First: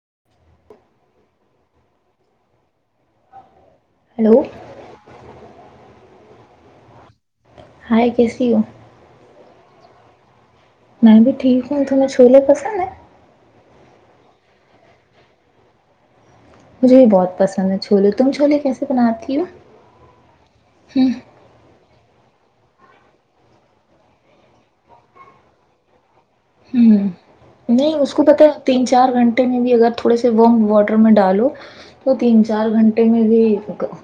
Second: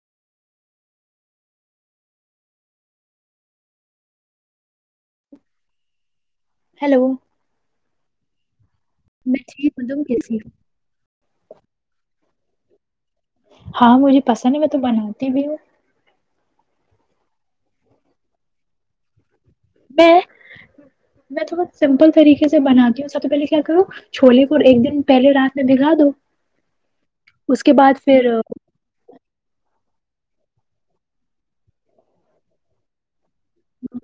[inaudible] hello [inaudible] hi کیسی ہو میں چی ملب کیسی [unintelligible] میں بھی ٹھیک ہوں تمہیں چھوولے پسند ہیں ہاں مجھے پسند ہے میں تو بناتی بھی ہوں مجھے بھی بہت پسند ہے چھولے تم چھولے کیسے بناتی ہو میں ہوں میں تھڑ سمپل طریقے سے بنات ہوں سب سے پہے کیا کرو چھولے کو ایک دن پہلے رات میں بھگا دو ہ اس کے نہیں بعد اس کو پھر پتا تین چار گھنٹے گے میں بھی اگر تھوڑے سے وم واٹر میں ڈالو تو تین چار گھنٹے میں بھی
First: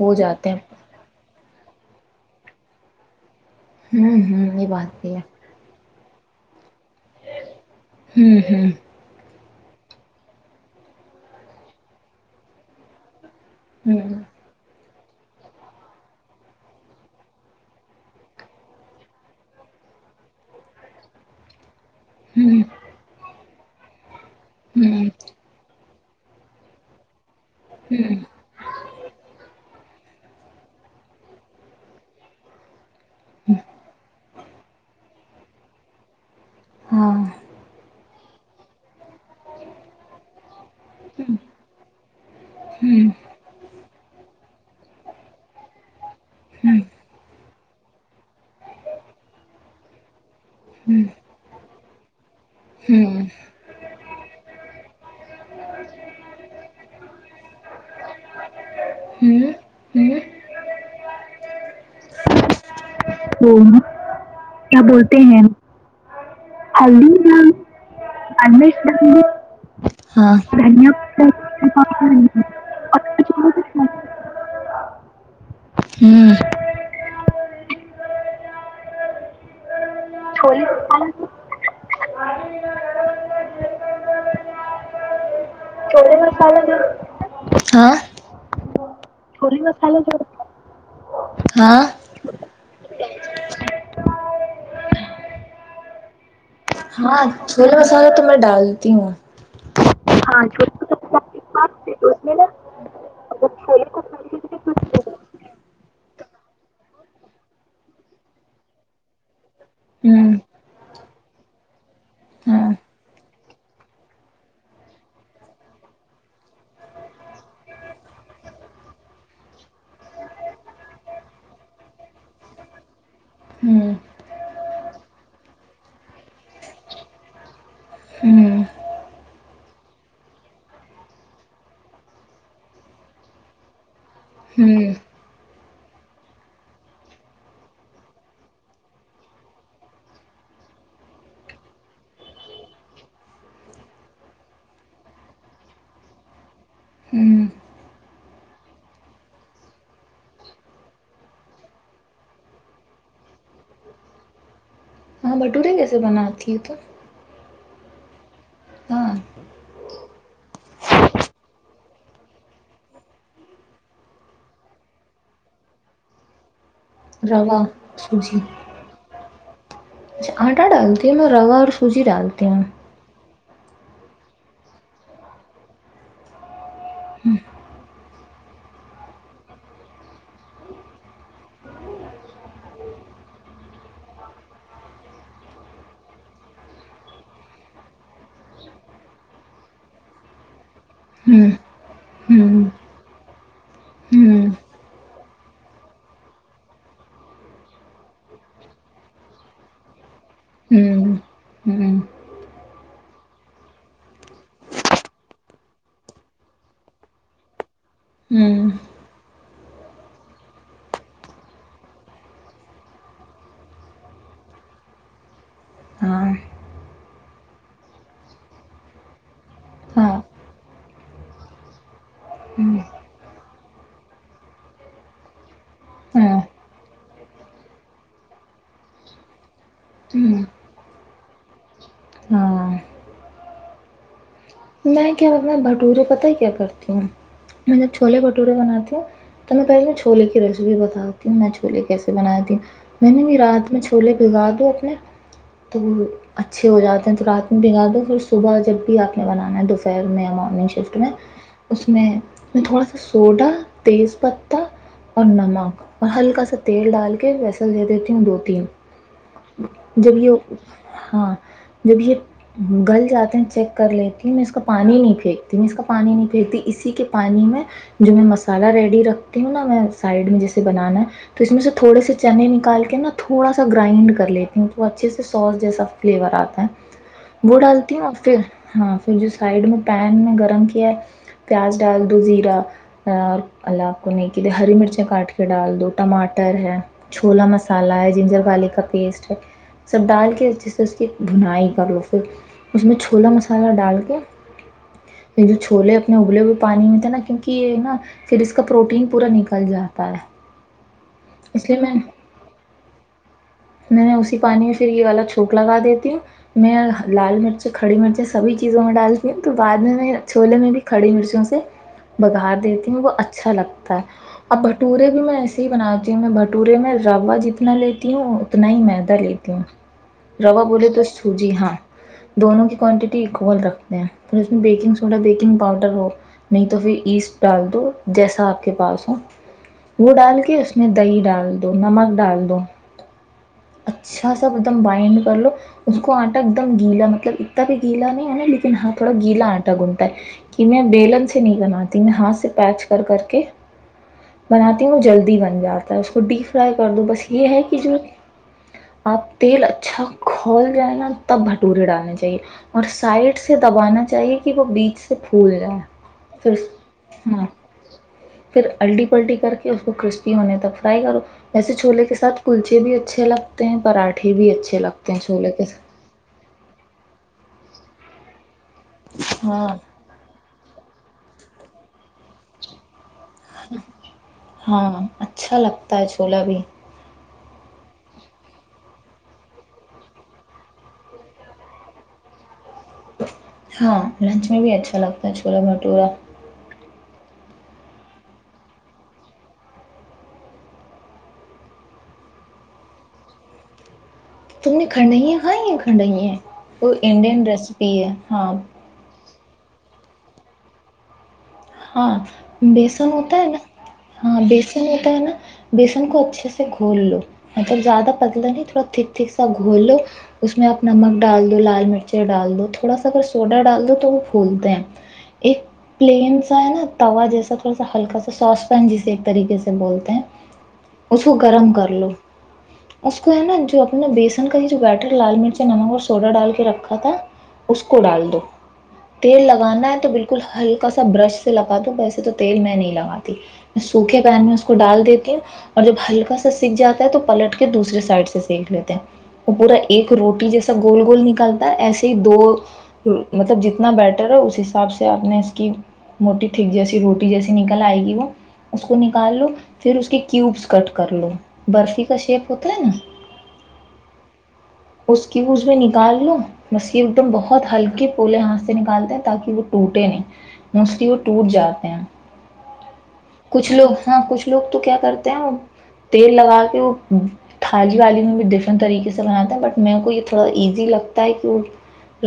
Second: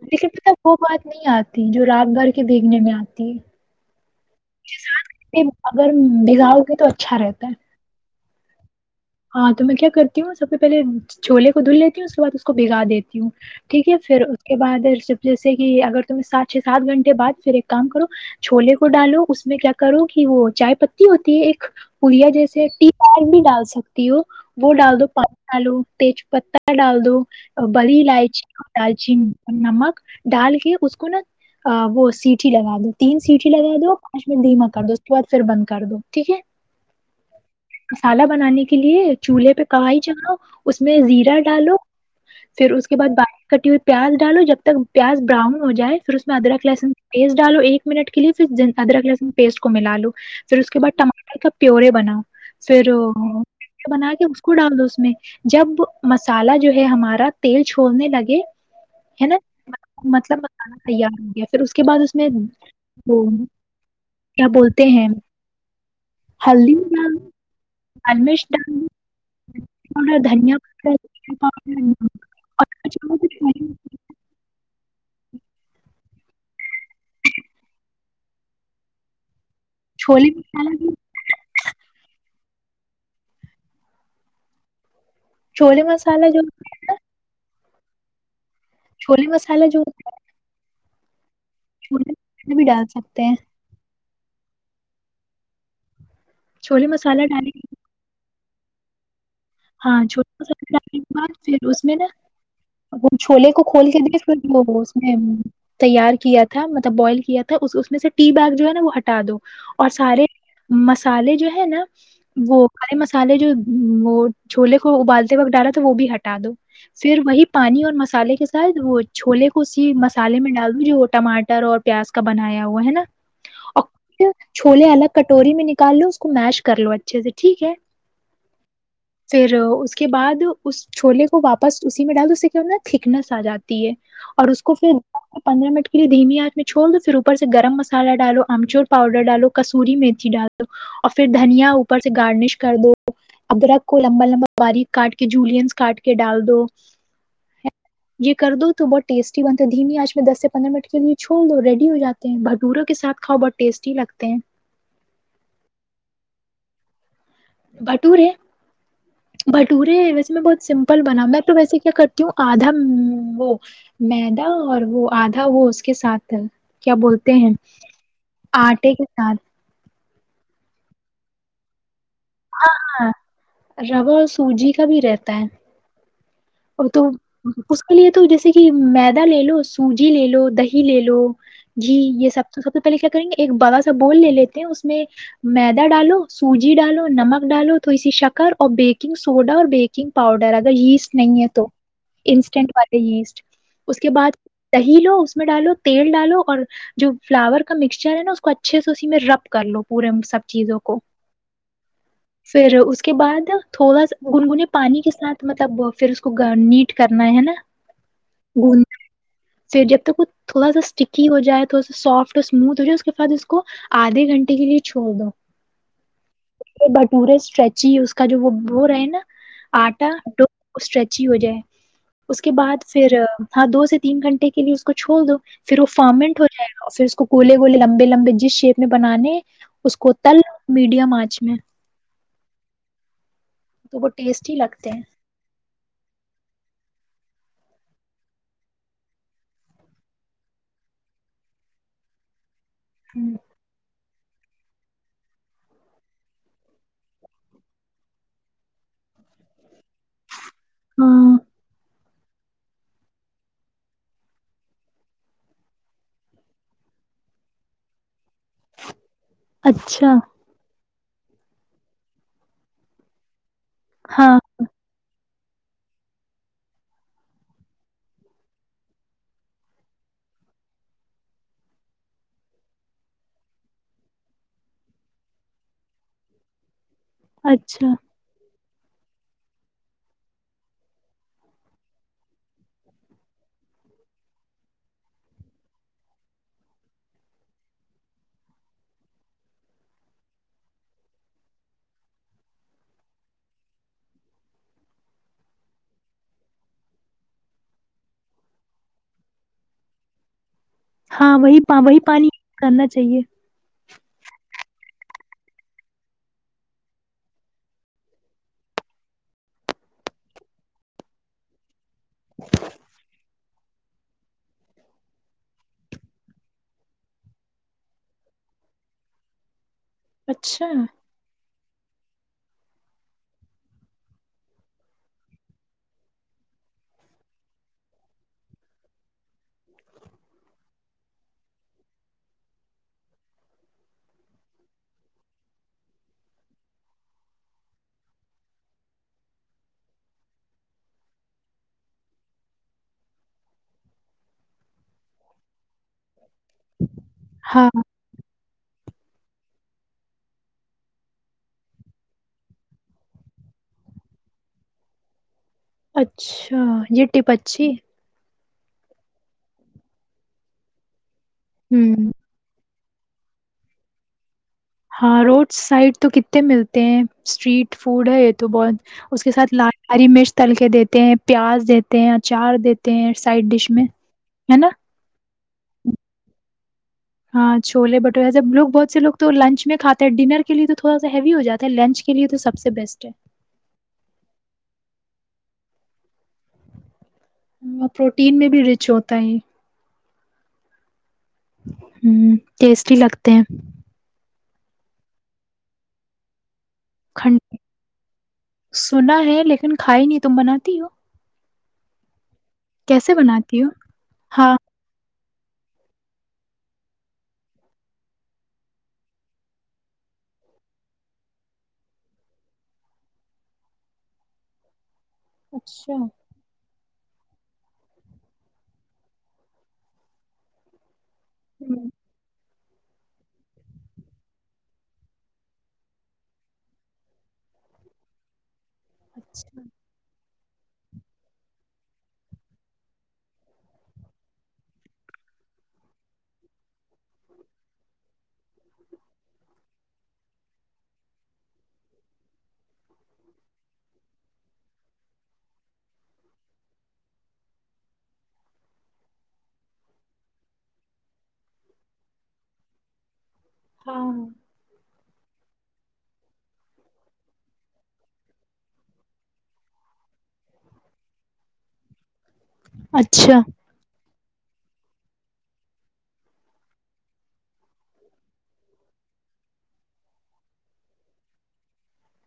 ہو لیکن جاتے پت وہ ہیں بات نہیں آتی جو رات بھر کے بھیگنے میں آتی ہے ہوں ہوں یہ بات یہی ہے ہ بگاؤ کے تو اچھا رہتا ہے ہوں ہوں [unintelligible] ہاں تو میں کیا کرتی ہوں سب پہے چھولے کو دھل لیتی ہوں اس کے بعد اس کو بگا دیتی ہوں ٹھیک ہے پھر اس کے بعد جب جیسے کہ اگر تم سات سے سات گھنٹے بد پھر ایک کام کرو چھوولے کو ڈالو اس میں کیا کرو کہ وہ چائے پتی ہوتی ہے ایک پڑیا ہوں ہوں جیسے ٹیار بھی ڈال سک تیو [inaudible] وہ ڈال ہوں دو پاؤچ آلو [unintelligible] تےج پتتا ڈال دو بریی ہوں الائچی دالچیین نمک ڈال کے اس کو نا وہ سیٹیھی لگا دو تین سیٹییں لگا دو کش میں د دیمک کر دو اس بعد پھر بند کر دو ٹھیک ہے ہاں مسالہ بنانے کی کے لیے چولہے پہ کڑھائی چھڈاو اس میں زیرہ ڈالو پھر اس کے ہوں بعد باکی کٹی ہوئی پیاز ڈالو جب تک پیاز براؤن ہو جائے فر اس میں ادرک ہوں لسن پیسٹ ڈالو ایک منٹ کے لیے پھر ادرک لہسن پیسٹ کو ملا لو پھر اس کے بعد ہوں ٹماٹر کا پیورے بناو پھر ہوں بنا کے اس کو ڈال دو اس میں جب مسالہ جو ہے ہمارا تیل چھوڑنے لگے ہینا ہوں مطلب مسالہ تیار ہو گیا پھر اس کے بعد م [unintelligible] تو ہوں وہ کیا بولتے ہیں ہلدی میں لال مرچ ڈال پاؤڈر ہاں دھنیا دنھیا پاؤڈر کو زیرہ پاؤڈر نمک اور اگر چاہو تو چھولے [unintelligible] ہمم چھولے چھولی مسالہ بھی [unintelligible] چولے [unintelligible] چھولے کالا جو مسالہ [unintelligible] ہاں چھولے مسالے جو ہوتا ہے ا [unintelligible] چھو لے پھر بھی ڈال سکتے ہیں چھولے ہاں مسالہ ڈالیں چھولے گے مسالے تو میں ڈالتی ہوں ہاں چھوٹا س پھر اس میں نا وہ چھوولے مطلب کو چھولے کھول کے دے پھر وہ اس تیار کیا تھا مطلب بوائل کیا تھا اس میں سے ٹی بیگ جو ہینا وہ ہٹا دو اور سارے ہوں مسالے جو ہینا وہ ہاں کھڈے مسالے جو وہ چھوولے کو ابالتے وقت ڈالا تو وہ بھی ہٹا دو پھر وہی پانی اور مسالے کے ساتھ وہ چھولے کو اسی مسالے میں ڈال دووں جو ٹماٹر اور پیاز کا بنایا ہوا ہینا اور ہوں کچھ چھولے الگ کٹوری میں نکال لو اس کو میش کر لو اچھے سے ٹھیک ہے ہوں پھر اس کے بعد اس چھولے کو واپس اسی میں ڈال دو اس سے کیا ہوتا ہے تھکنس آ جاتی ہے اور اس کو ہوں پھر پندرہ منٹ کے لیے دھیمی ہاتھ میں چھوڈ دو پھر اوپر سے گرم مسالہ ڈالو امچور پاؤڈر ڈالو کسوری مرچی ڈال دو اور پھر دھنیا اوپر سے گارنش کر دو ادرک کو لمبا لمبا باری کاٹ کے جولینز کاٹ کے ڈال دو ہمم یہ کر دو تو بہت ٹیسٹی بنتا ہے دھیمی آج میں دس سے پندرہ منٹ کے لیے چھوڑ دو ریڈی ہو جاتے ہیں بھٹورا کے ساتھ کھاؤ بہت ٹیسٹی لگتے ہیں ہاں بھٹورے کیسے بناتی ہے تو بھٹورے ہاں کٹورے ویسے میں بہت سمپل بنا میں تو ویسے کیا کرتی ہوں آدھا وہ میدا اور وہ آدھا وہ اس کے ساتھ کیا بولتے ہیں روا آٹے کے ساتھ چا آٹا ڈالتی ہے میں روا اور س چی ڈالتے ہیں ہاں [unintelligible] روا اور سوجی کا بھی رہتا ہے اور تو اس کے لیے تو جیسے کہ میدا لے لو سوجی لے لو دہی لے لو گھی یہ سب سب سے پہلے کیا کریں گے ایک بڑا سا بول لے لیتے ہیں اس میں میدا ڈالو سوجی ڈالو نمک ڈالو تھوڑی سی شکر اور بیکنگ سوڈا اور بیکنگ پاؤڈر اگر یہ نہیں ہے تو انسٹینٹ والے یسٹ اس کے بعد دہی لو اس میں ڈالو تیل ڈالو اور جو فلاور کا مکسچر ہے نا اس کو اچھے سے اسی میں رب کر لو پورے سب چیزوں کو پھر اس کے بعد تھوڑا سا گنگنے پانی کے ساتھ مطلب پھر اس کو نیٹ کرنا ہے نا [unintelligible] ہوں [unintelligible] گون پھر جب تک وہ تھوڑا سا اسٹکی ہو جائے تھوڑا سا سافٹ اور اسموتھ ہو جائے اس کے بعد اس کو آدھے گھنٹے کے لیے چھوڑ دو ہاں بٹورے اسٹریچی اس کا جو وہ ب رہے ہے نا آٹا ہاں اسٹریچی ہو جائے اس کے ہوں بعد پھر ہاں دو سے تین گھنٹے کے لیے اس کو چھوڑ دو پھر وہ ہاں فارمنٹ ہو جائے اور پھر اس کو گولے گول لمبے لمبے جس شیپ میں بنانے اس کو تل ہوں میڈیم آنچ میں [unintelligible] ہاں [unintelligible] تو ب [unintelligible] میں کیا میں بھٹورے پتہ کیا کرتی ہوں میں جب چھولے بھورے بناتی ہوں تو میں پہلے چھولے کی ریسیپی بتاتی ہوں میں چھولے کیسے بناتی ہوں میں نے بھی رات میں چ چھولہے بھگا دو اپنے تو اچھے ہو جاتے ہیں تو رات میں بھگا دو پھر صبح جب بھی آ نہیں بنان ہے ڈفر نگو نگ شفٹ میں ہاں اس میں [unintelligible] میں تھوڑا سا سوڈا تیز پتتا اور نمک اور ہلکا سا تیل ڈال کے ویسن دے دیتی ہوں دودھ ہ اچھا جب یہ [unintelligible] ہاں جب یہ گل جاتے ہیں چیک کر لیتی ہوں ہاں میں اس کا پانی نہیں پھر میں اس کا پانی نہیں پھینکتی اسی کے پانی میں جو میں مسالہ ریڈی رکھتی ہوں نا میں سائڈ میں جیسے بنانا ہے تو اس میں سے تھوڑے سے چنے نکال کے نا تھوڑا سا گرائنڈ کر لیتی ہوں تو وہ اچھے سے سوس جیسا فلیور آتا ہے وہ اچھا ڈالتی ہوں اور پھر ہاں سائڈ میں پین میں گرم کیا ہے پیاز ڈال دو زیرا اللہ آپ کو نہیںے ہری مرچیں کاٹ کے ڈال دو ٹماٹر ہے چھولا مسالا ہے جنجر والے کا پیسٹ ہے سب ڈال کے جس سے اس کی بنائی کر لو پھر اس میں چھولا مسالہ مسالہ ڈال کے پھر جو چھولے اپنے ابلے ہوئے پانی میں تھے نا کیونک یہ نا پھر اس کا پروٹین پورا نکل جاتا ہے ہاں وہی اس لیے وہی میں پانی کرنا چاہیے میں اسی پانی میں پھر یہ والا چوک لگا دیتی ہوں میں لال مرچ کھڑی مرچیں سبھی چیزوں میں ڈالتی ہوں تو بعد میں میں چھوولے میں بھی کھڑی مرچوں سے بگار دیتی ہوں وہ اچھا اچھا لگتا ہے اور بھٹورے بھی میں ایسے ہی بناتی ہوں میں بھٹورے میں روا جتنا لیتی ہوں اتنا ہی مدہ لیتی ہوں روا اچھا بولے تو سو جی ہاں دونوں کی کوانٹیٹی اکول رکھتے ہیں پھر اس میں بیکنگ سوڈا بیکنگ پاؤڈر ہو نہیں تو پھر ایسٹ ڈال دو جیسا آپ کے پاس ہو وہ ڈال کے اس میں دہی ڈال دو نمک ڈال دو اچھا سا ایک دم بائنڈ کر لو اس کو آٹا ایک دم گیلا مطلب اتنا بھی گیلا نہیں ہے نا لیکن ہاں تھوڑا گیلا آٹا گھنتا ہے کہ میں بیلن سے نہیں بناتی میں ہاتھ سے پیچ کر کر کے بناتی ہوں جلدی بن جاتی اس کو ڈیپ فرائی کر دو بس یہ ہے ہاں کہ جو آپ تیل اچھا کھول جائے نا تب بھٹورے ڈالنے چاہیے اور سائڈ سے دبانا چاہیے کہ وہ بیچ سے پھول جائے پھر اچھا یہ ٹپ ہاں اچھی پھر الٹی پلٹی کر کے اس کو کرسپی ہونے تک فرائی کرو ویسے چھولے ہوں کے ساتھ کلچی کہ بھی اچھے لگتے ہیں پراٹھے بھی اچھے لگتے ہیں ہاں چھولے روڈ کے ساتھ سائڈ تو کتنے ملتے ہیں اسٹریٹ فوڈ ہےت بہت اس کے سھ ل ہاں ہاری مرچ تل کے دیتے دیتے ہیں پیاز دیتے ہیں اچار دیتے ہیں سائڈ ڈش میں ہے نا ہاں اچھا لگتا ہے چھولا بھی ہاں چھول بھٹورے سب لوگ بہت سے لوگ تو لنچ میں کھاتے ہیں ڈنر کے لیے تو تھوڑا سا ہیوی ہو جاتا ہے لنچ کے لیے تو سب سے بیسٹ ہے ہاں لنچ میں بھی اچھا لگتا رچ گلا بھٹورا وہ پروٹین میں بھی رچ ہوتا ہے ہ ٹیسٹی لگتے ہیں تم نے کھنڈیاں کھائی ہیں کھنڈیا وہ کھن انڈین ریسپی ہے ہاں سنا ہے لیکن کھائی نہیں تم بناتی ہو ہاں بیسن کیسے ہوتا ہے نا بناتی ہو ہاں بیسن ہوتا ہے نا بیسن کو اچھے سے گھول لو مطلب زیادہ پتلا نہیں تھوڑا تھک تھھک سا گھول لو اس میں آپ نمک ڈال دو لال مرچ ڈال دو تھوڑا سا اگر سوڈا ڈال دو تو وہ پھولتے ہیں ایک اچھا پلین توا جیسا تھوڑا سا ہلکا سا ساس پین جسے ایک طریقے سے بولتے ہیں اس کو گرم ہمم کر لو اس کو ہے نا جو اپنا بیسن کا ہی جو بیٹر لال مرچ نمک اور سوڈا ڈال کے رکھا تھا اس کو ڈال دو تیل اچھا لگانا ہے تو بالکل بالکل ہلکا برش وسے تو تیل میں نہیں لگاتی سوکھے پین میں اس کو ڈال دیتی ہوں اور جب ہلکا سا سکھ جاتا ہے تو پلٹ کے دوسرے سائڈ سے سیکھ لیتے ہیں وہ پورا ایک روٹی جیسا گول گول نکالتا ہے ایسے ہی دو مطلب جتنا بیٹر ہے اس حساب سے آپ نے اس موٹی تھیک جیسی روٹی جیسی نکل آئے گی وہ اس کو نکال لو پھر اس کے کیوبس کٹ کر لو برفی کا شیپ ہوتا ہے نا ہاں اس کی اس میں نکال لو مس ایک دم بہت ہلکے پولے ہاتھ سے نکالتے ہیں تاکہ وہ ٹوٹے نہیں موسٹلی وہ ٹوٹ جاتے ہیں اچھا کچھ لوگ ہاں کچھ لوگ تو کیا کرتے ہیں تیل لگا کے وہ تھالی والی میں بھی ڈفرنٹ طریقے سے بناتا ہے بٹ میرے کو یہ تھوڑا ایزی لگتا ہے کہ وہ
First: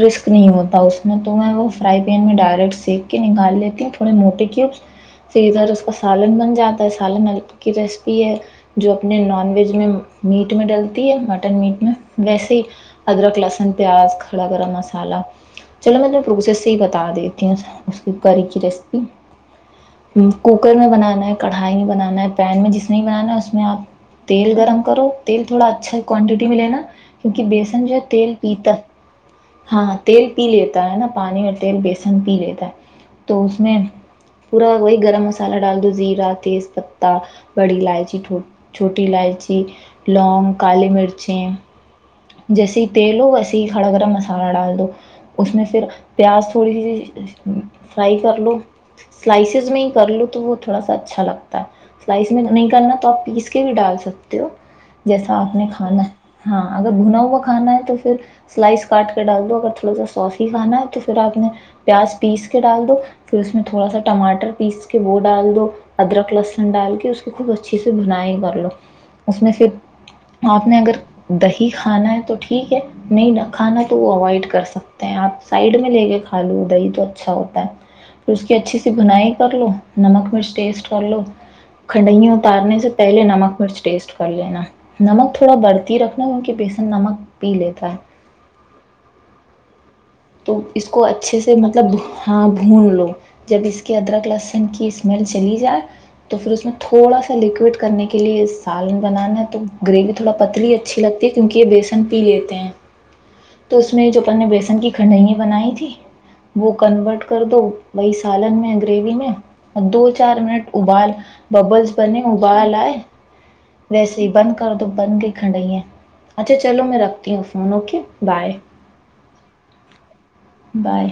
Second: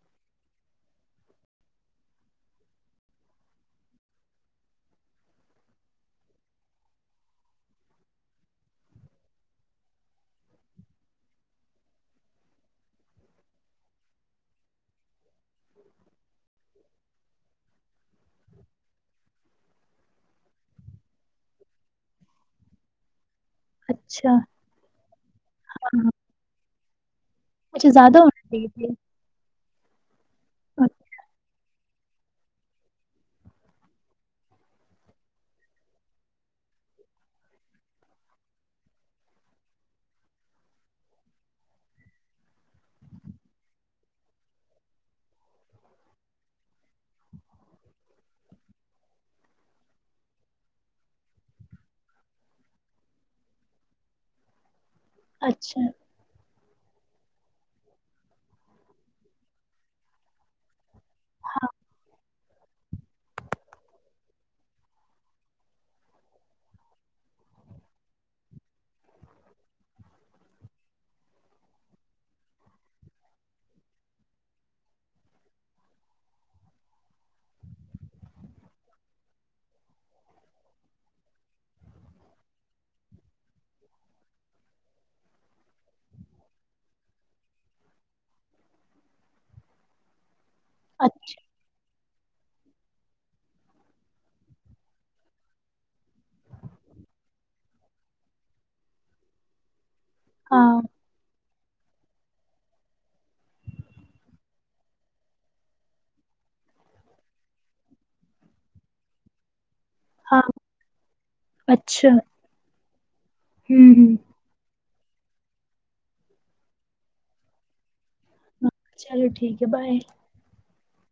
رسک نہیں ہوتا اس میں تو میں وہ فرائی پین میں ڈائریکٹ سک کے نکال لیتی ہوں تھوڑے موٹے کیوب پھر ادھر اس کا سالن بن جاتا ہے سالن کی ریسپی ہے جو اپنے نان ویج میں میٹ میں ڈلتی ہے مٹن میٹ میں ویسے ہی ادرک لہسن پیاز کھڑا گرم مسالحہ چلو میں ت پرو سے ہی بتا دیتی ہوں اس کی گی کی ریسپی کوکر میں بنانا ہے کڑھائی میں بنانا ہے پین میں جس میں بنانا ہے اس میں اس میں آپ اچھا تیل گرم کرو تیل تھوڑا اچھا ہاں کوانٹٹی میں لینا کیونکہ بیسن اچھا جو زیادہ تیل ہونا چاہیے پیتا تیل ہاں تیل پی لیتا ہے نا پانی اور تیل بیس لسن پی لیتا ہے تو اس میں پورا وہی گرم مسالہ ڈال دو زیرا تیز پتا بڑی الائچی چھوٹی الائچی لونگ کالی مرچیں جیسے ہی تیل ہو ویسے ہی کڑا گرم مسالہ ڈال دو اس میں پھر پیاز تھوڑی سی فرائی کر لو سلائسیز میں ہی کر لو تو وہ تھوڑا سا اچھا لگتا ہے سلائس میں نہیں کرنا تو آپ پیس کے بھی ڈال سکتے ہو جیسا آپ نے اچھا کھانا ہے ہاں [inaudible] اگر بنا ہوا کھانا ہے تو پھر سلائس کاٹ کے ڈال دو اگر تھوڑا سا سوس ہی کھانا ہے تو رکھنے پیاز پیس ڈال دو پھر اس میں تھوڑا سا ٹماٹر پیس کے وہ ڈال دو ادرک لسن ڈال کے اس خب اچھے سے بنائی کر لو اس میں پھر آپ نے اگر دہی کھانا ہے تو ٹھیک ہے نہیں کھانا تو وہ اوائڈ کر سکتے ہیں آپ سائڈ میں لے کے کھا لو ادھر ہی تو اچھا ہوتا ہے پھر اس کی اچھی سی بنائی کر لو نمک مرچ ٹیسٹ کر لو کھڈائیاں اتارنے سے پہلے نمک مرچ ٹیسٹ کر لینا نمک تھوڑا بڑھتی رکھ ان کے بیسن نمک پی لیتا ہے - تو اس کو اچھا اچھے سے مطلب ہاں بھون لو جب اس کی ادرک لہسن کی اسمیل چلی جائے تو پھر اس میں تھوڑا سا لکوڈ کرنے کے لیے سالن بنانا ہے تو گریوی تھوڑا پتلی ہاں اچھی لگتی ہے کیونکہ یہ بی پی لیتے ہیں تو اس میں جو اپنے بیسن کی خندائیے بنائی تھی وہ کنورٹ کر دو وہی سالن میں گریوی میں دو چار ہاں منٹ اوبال ببلس اچھا بنے اوبال آئے ہمم ویسے ہی بند کر دو تو بن گئی کھڑھائینے اچھا چلو میں رکھتی ہوں فون اوکے بئے ہمم چلو ٹھیک ہے بائے بائے